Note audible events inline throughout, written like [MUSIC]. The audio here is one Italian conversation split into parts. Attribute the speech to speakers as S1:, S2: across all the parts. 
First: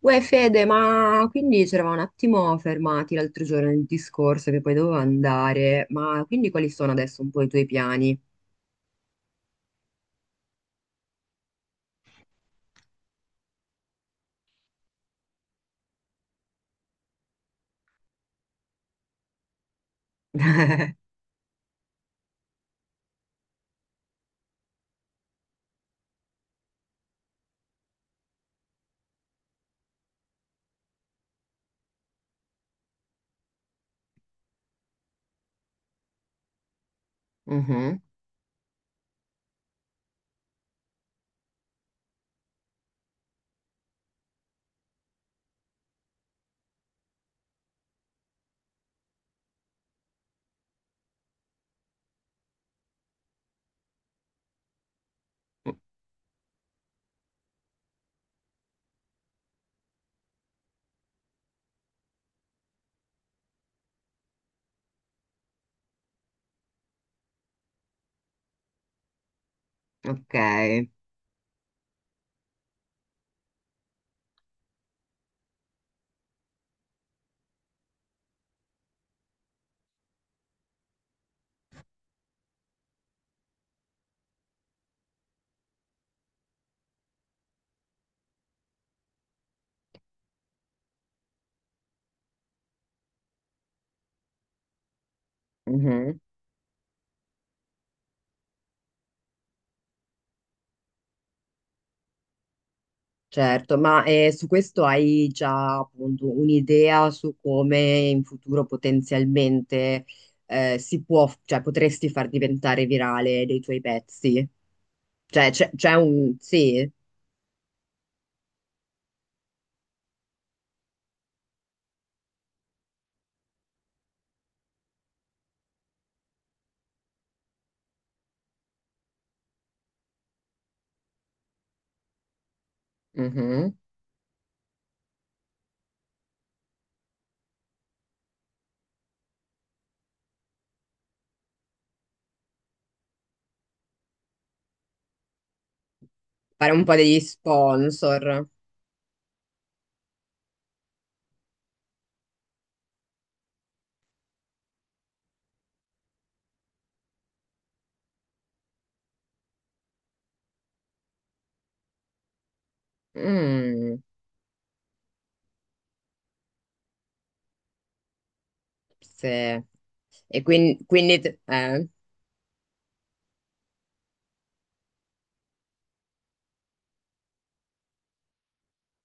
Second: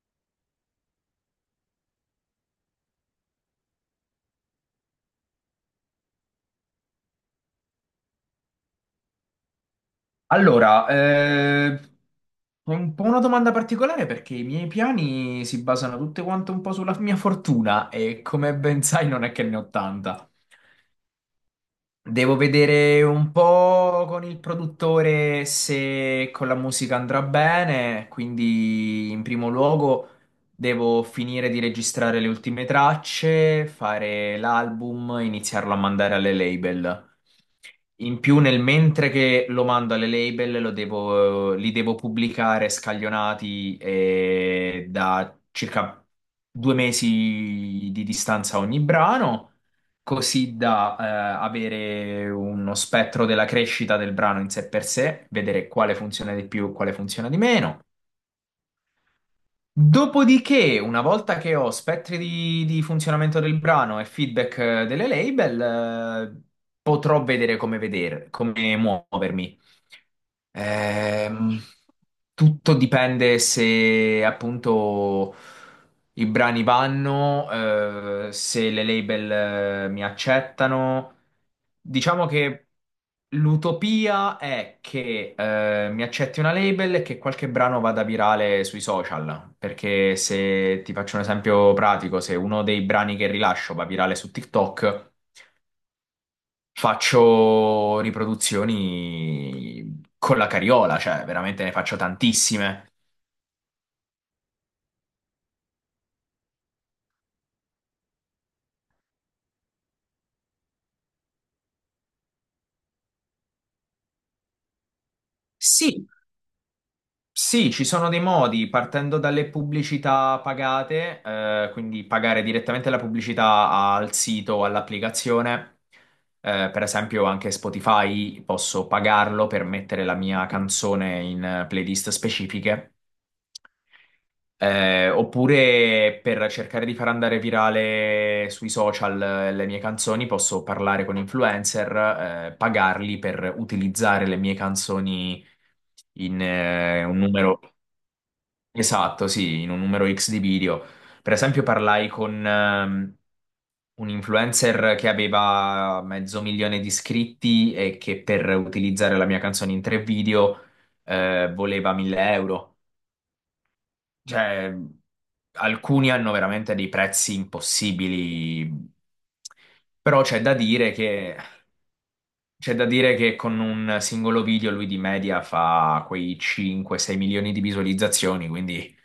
S1: Uè Fede, ma quindi ci eravamo un attimo fermati l'altro giorno nel discorso che poi dovevo andare, ma quindi quali sono adesso un po' i tuoi piani?
S2: Allora, è un po' una domanda particolare perché i miei piani si basano tutte quante un po' sulla mia fortuna e come ben sai non è che ne ho tanta. Devo vedere un po' con il produttore se con la musica andrà bene, quindi in primo luogo devo finire di registrare le ultime tracce, fare l'album, iniziarlo a mandare alle label.
S1: Mhm.
S2: In più, nel mentre che lo mando alle label, li devo pubblicare scaglionati da circa 2 mesi di distanza ogni brano così da avere uno spettro della crescita del brano in sé per sé, vedere quale funziona di più e quale funziona di meno. Dopodiché, una volta che ho spettri di funzionamento del brano e feedback delle label, eh, potrò vedere come muovermi.
S1: Ok.
S2: Ehm, Tutto dipende se appunto i brani vanno, se le label, mi accettano. Diciamo che l'utopia è che, mi accetti una label e che qualche brano vada virale sui social. Perché se ti faccio un esempio pratico, se uno dei brani che rilascio va virale su TikTok.
S1: Mhm.
S2: Faccio riproduzioni con la cariola, cioè veramente ne faccio tantissime.
S1: Certo, ma su questo hai già appunto un'idea su come in futuro potenzialmente si può, cioè potresti far diventare virale dei tuoi pezzi? Cioè c'è
S2: Sì,
S1: un sì,
S2: sì, ci sono dei modi, partendo dalle pubblicità pagate, quindi pagare direttamente la pubblicità al sito o all'applicazione. Per esempio, anche Spotify posso pagarlo per mettere la mia canzone in playlist specifiche.
S1: mhm.
S2: Oppure per cercare di far andare virale sui social le mie canzoni, posso parlare con influencer, pagarli per utilizzare le mie canzoni in
S1: Fare un po'
S2: un
S1: degli
S2: numero
S1: sponsor.
S2: esatto, sì, in un numero X di video. Per esempio, parlai con un influencer che aveva 500.000 di iscritti e che per utilizzare la mia canzone in 3 video voleva 1000 euro.
S1: Mm,
S2: Cioè, alcuni hanno veramente dei prezzi impossibili,
S1: sì.
S2: però c'è
S1: E
S2: da
S1: quindi,
S2: dire che. C'è da dire che con un singolo video lui di media fa quei 5-6 milioni di visualizzazioni, quindi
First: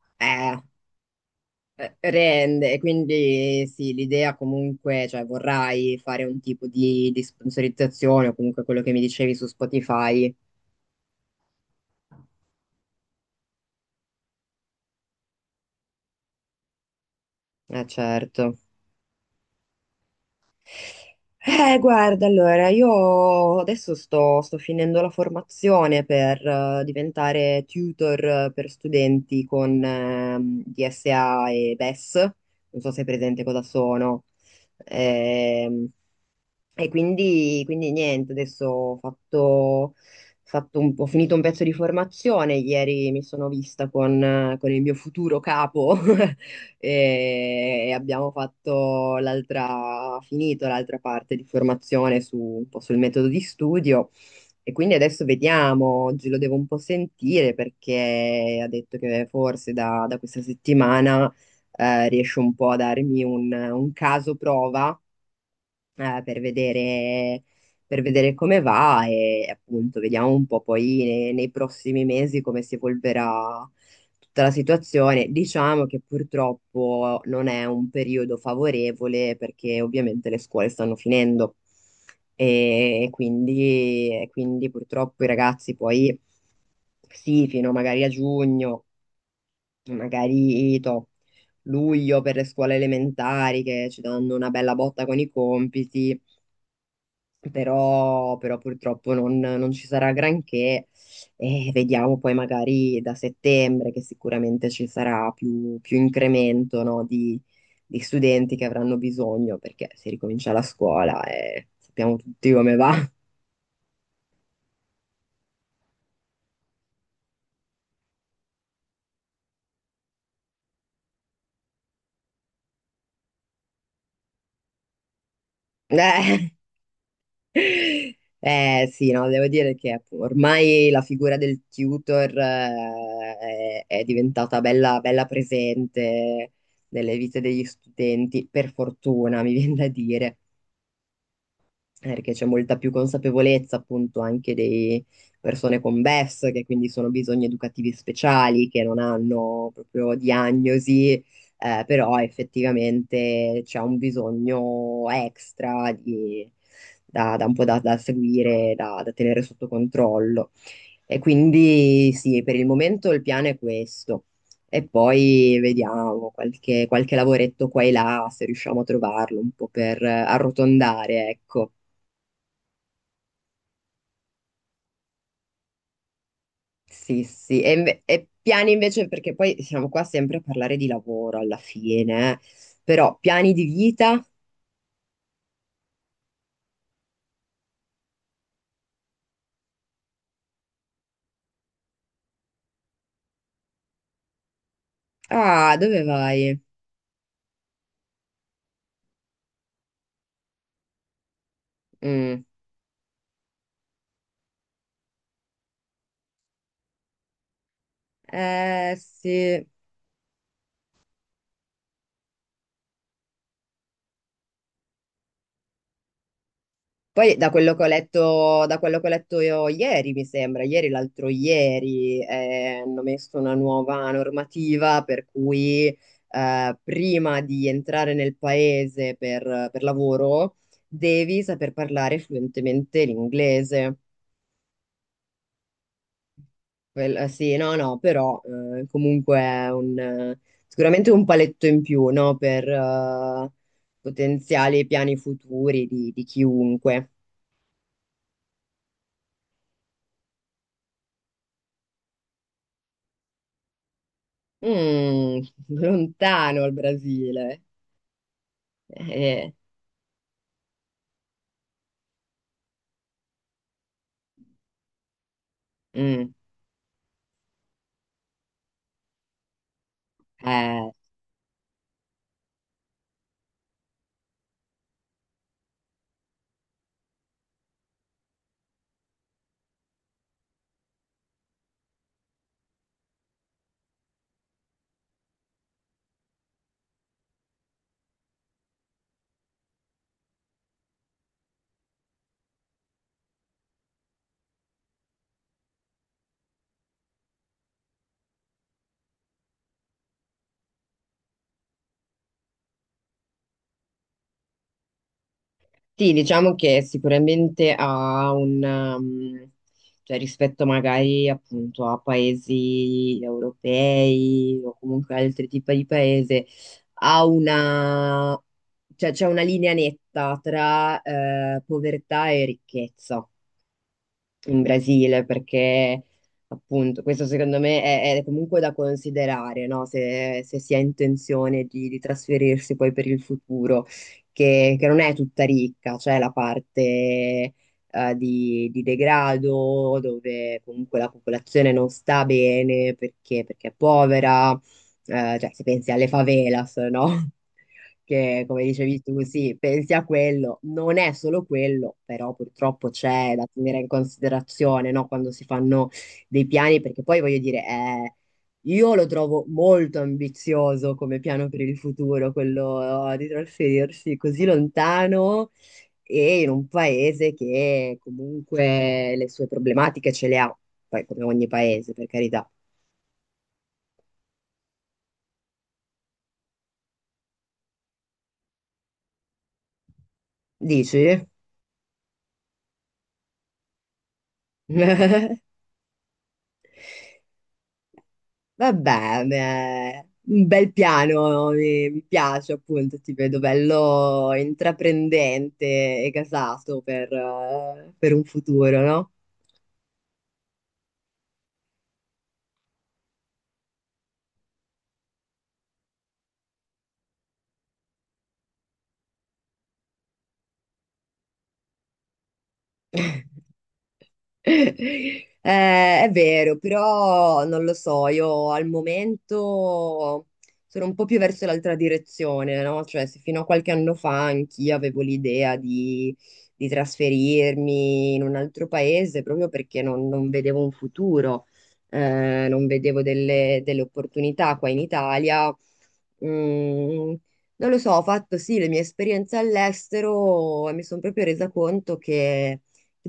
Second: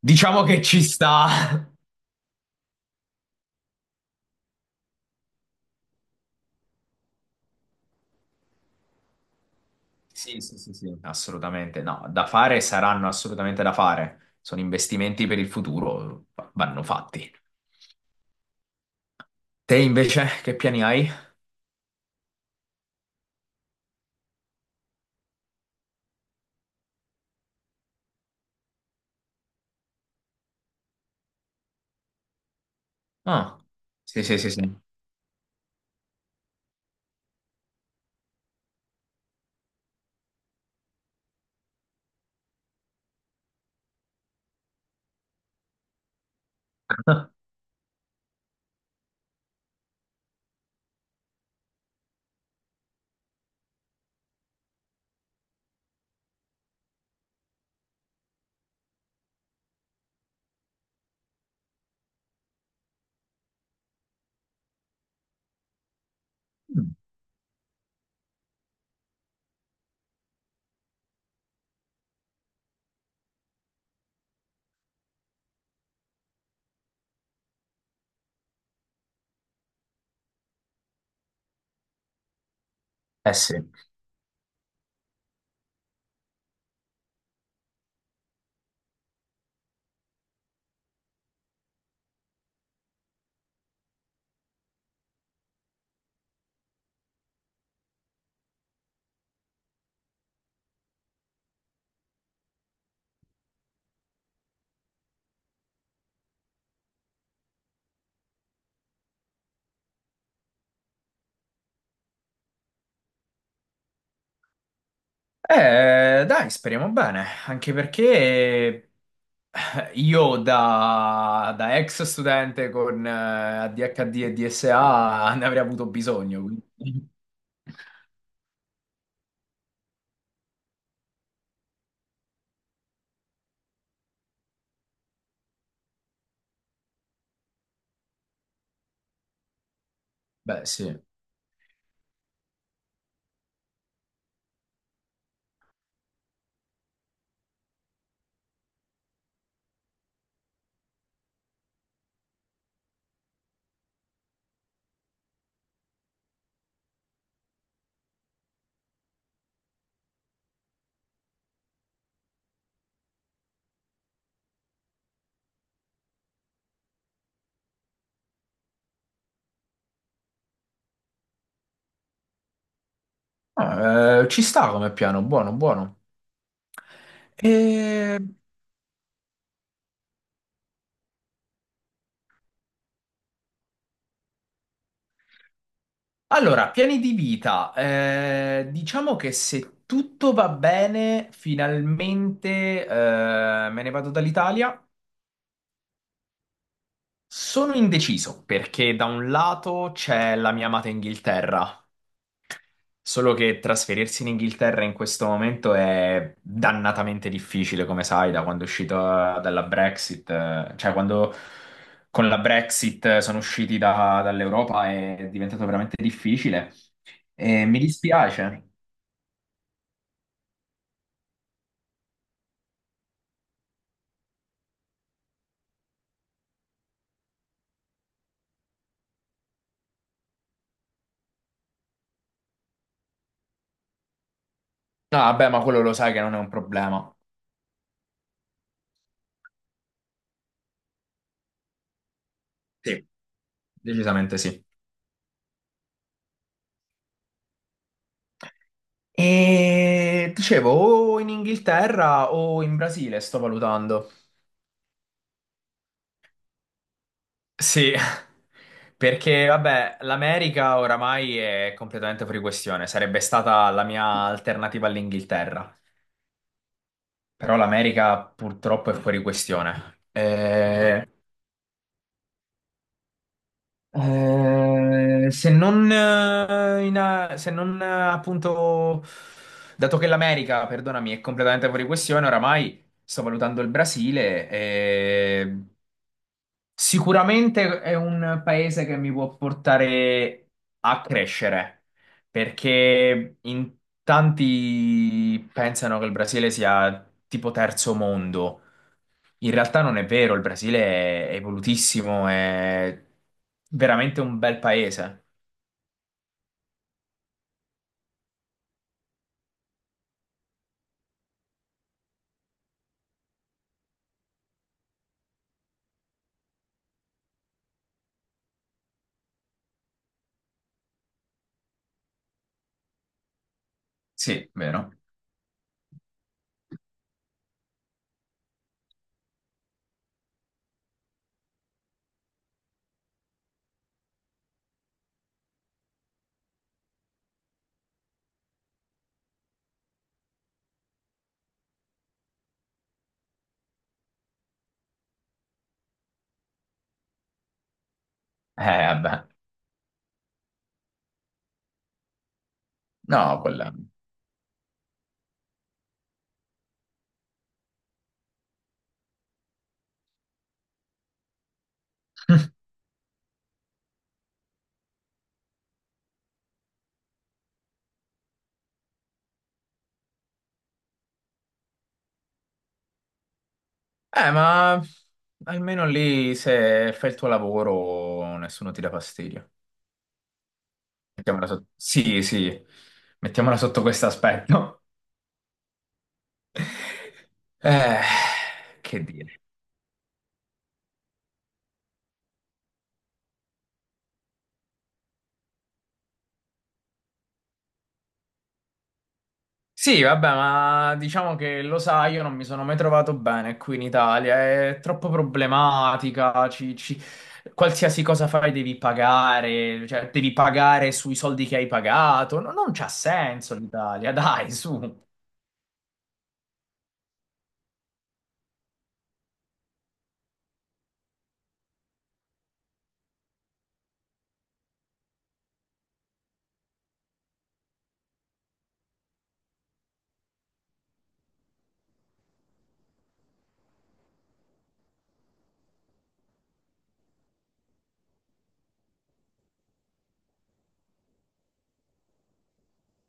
S2: diciamo
S1: eh,
S2: che ci sta.
S1: rende, e quindi sì, l'idea comunque, cioè vorrai fare un tipo di sponsorizzazione o comunque quello che mi dicevi su Spotify.
S2: Sì, sì, sì, sì. Assolutamente. No, da fare saranno assolutamente da fare. Sono investimenti per il futuro, vanno fatti.
S1: Certo.
S2: Te invece che piani hai?
S1: Guarda, allora, io adesso sto, sto finendo la formazione per diventare tutor per studenti con DSA e BES. Non so se è presente
S2: Ah,
S1: cosa
S2: sì,
S1: sono.
S2: sì, sì, sì.
S1: Ehm, E quindi, quindi niente, adesso ho ho finito un pezzo di formazione, ieri mi sono vista con il mio futuro capo [LAUGHS]
S2: [LAUGHS]
S1: e abbiamo fatto l'altra, finito l'altra parte di formazione su, un po' sul metodo di studio e quindi adesso vediamo, oggi lo devo un po' sentire perché ha detto che forse da, da questa settimana riesce un po' a darmi un caso prova eh, per vedere, per vedere come va e appunto vediamo un po' poi nei prossimi mesi come si evolverà tutta la situazione. Diciamo che purtroppo non è un periodo favorevole perché ovviamente le scuole stanno finendo
S2: Eh sì.
S1: e quindi purtroppo i ragazzi poi sì, fino magari a giugno, magari to- luglio per le scuole elementari che ci danno una bella botta con i compiti però, però purtroppo non, non ci sarà granché e vediamo poi magari da settembre che sicuramente ci sarà più, più incremento, no, di studenti che avranno bisogno perché si ricomincia la scuola e sappiamo tutti come va. [LAUGHS]
S2: Dai, speriamo bene, anche perché io da ex studente con ADHD e DSA [LAUGHS] ne avrei avuto bisogno,
S1: Eh.
S2: quindi... [LAUGHS]
S1: Sì, no, devo dire che ormai la figura del tutor è diventata bella, bella presente nelle vite degli studenti, per fortuna, mi viene da dire.
S2: Beh, sì.
S1: Eh, perché c'è molta più consapevolezza appunto anche di persone con BES, che quindi sono bisogni educativi speciali, che non hanno proprio diagnosi, però effettivamente c'è un bisogno extra da, da un po' da, da seguire, da, da tenere sotto controllo. E quindi sì, per il momento il piano è questo. E poi vediamo qualche, qualche lavoretto qua e là, se riusciamo a trovarlo un po' per arrotondare, ecco.
S2: Ah, ci sta come piano, buono, buono.
S1: Sì, sì, e,
S2: E-
S1: e piani invece, perché poi siamo qua sempre a parlare di lavoro alla fine, eh. Però piani di vita?
S2: Allora, piani di vita. Diciamo che se tutto va bene, finalmente me ne vado dall'Italia.
S1: Ah, dove vai?
S2: Sono indeciso perché da un lato c'è la mia amata Inghilterra,
S1: Mm.
S2: solo che trasferirsi in Inghilterra in questo momento è dannatamente difficile, come sai, da quando è
S1: Eh
S2: uscito dalla
S1: sì.
S2: Brexit, cioè quando con la Brexit sono usciti dall'Europa è diventato veramente difficile
S1: Poi da
S2: e
S1: quello
S2: mi
S1: che ho letto,
S2: dispiace.
S1: da quello che ho letto io ieri, mi sembra, ieri, l'altro ieri, hanno messo una nuova normativa per cui prima di entrare nel paese per lavoro devi saper parlare fluentemente l'inglese.
S2: No, vabbè, ma quello lo sai che non è un problema.
S1: Sì, no, no, però comunque è un, sicuramente un paletto in più, no, per
S2: Sì, decisamente sì.
S1: potenziali piani futuri di chiunque.
S2: E dicevo, o in Inghilterra o in Brasile, sto valutando.
S1: Mm, [LAUGHS] lontano il Brasile.
S2: Sì, [LAUGHS] perché
S1: Eh,
S2: vabbè, l'America oramai è completamente fuori questione, sarebbe stata la mia alternativa all'Inghilterra,
S1: eh, mm,
S2: però l'America purtroppo è fuori questione.
S1: eh.
S2: Se non appunto, dato che l'America, perdonami, è completamente fuori questione, oramai sto valutando il Brasile. Sicuramente è un paese che mi può portare a crescere, perché in tanti pensano che il Brasile sia tipo terzo mondo. In realtà non è vero, il Brasile è evolutissimo, è veramente un bel paese.
S1: Sì, diciamo che sicuramente ha un, cioè rispetto magari appunto a paesi europei o comunque altri tipi di paese, ha una, cioè c'è una linea netta tra povertà e ricchezza
S2: Sì,
S1: in
S2: vero.
S1: Brasile, perché appunto questo secondo me è comunque da considerare, no? Se, se si ha intenzione di trasferirsi poi per il futuro, che non è tutta ricca, c'è la parte di degrado dove comunque la popolazione non sta bene perché, perché è povera, cioè se pensi alle favelas, no? Che come
S2: Eh,
S1: dicevi tu,
S2: vabbè.
S1: sì, pensi a quello, non è solo quello, però purtroppo
S2: No,
S1: c'è da
S2: quella...
S1: tenere in considerazione, no? Quando si fanno dei piani, perché poi voglio dire, io lo trovo molto ambizioso come piano per il futuro,
S2: [LAUGHS]
S1: quello di trasferirsi così lontano e in un paese che comunque le sue problematiche ce le ha, poi come ogni paese, per carità.
S2: Ma almeno lì se fai il tuo lavoro nessuno ti dà fastidio.
S1: Dici?
S2: Mettiamola sotto. Sì, sì, mettiamola sotto questo aspetto.
S1: [LAUGHS]
S2: Eh, che
S1: Vabbè,
S2: dire.
S1: beh, un bel piano, mi piace appunto, ti vedo bello intraprendente e gasato per un futuro, no?
S2: Sì, vabbè, ma diciamo che lo sai, io non mi sono mai trovato bene qui in Italia, è troppo problematica, qualsiasi cosa fai devi pagare, cioè devi pagare sui soldi che hai pagato, non c'ha senso l'Italia, dai, su.
S1: È vero, però non lo so, io al momento sono un po' più verso l'altra direzione, no? Cioè, se fino a qualche anno fa anch'io avevo l'idea di trasferirmi in un altro paese proprio perché non, non vedevo un futuro, non vedevo delle, delle opportunità qua in Italia. Mm, non lo so, ho fatto sì le mie esperienze all'estero e mi sono proprio resa conto che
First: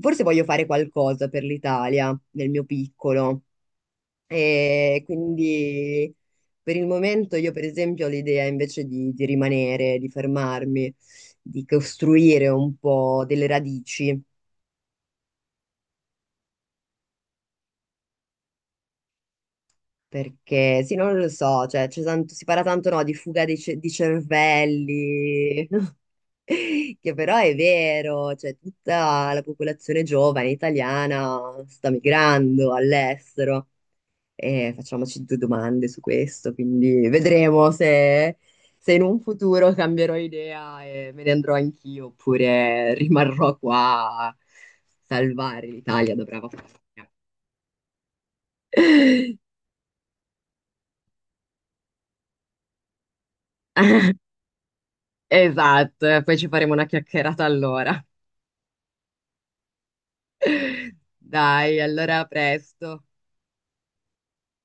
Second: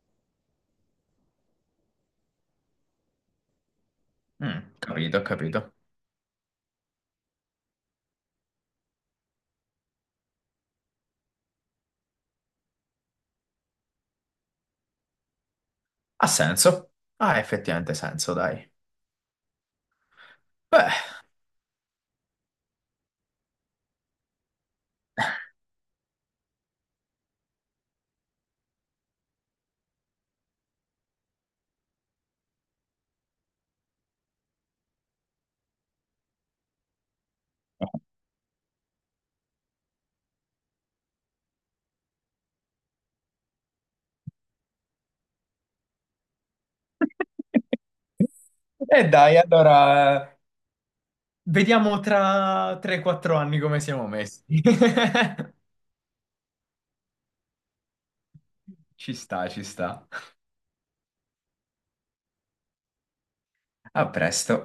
S1: forse voglio fare qualcosa per l'Italia, nel mio piccolo.
S2: Mm,
S1: E
S2: capito, capito.
S1: quindi per il momento io, per esempio, ho l'idea invece di rimanere, di fermarmi, di costruire un po' delle radici.
S2: Ha senso? Ha effettivamente senso, dai.
S1: Perché
S2: Beh.
S1: sì, non lo so, cioè, si parla tanto no, di fuga di cervelli, [LAUGHS] che però è vero, cioè, tutta la popolazione giovane italiana sta migrando all'estero. E facciamoci due domande su questo, quindi vedremo
S2: [LAUGHS]
S1: se, se in un futuro cambierò idea e me ne andrò anch'io oppure rimarrò qua a salvare l'Italia da brava fortuna.
S2: E
S1: [LAUGHS]
S2: dai, allora. Vediamo tra 3-4 anni come siamo messi. [LAUGHS]
S1: Esatto, e poi ci faremo una chiacchierata allora.
S2: Ci sta, ci sta.
S1: Dai, allora a presto.
S2: A presto.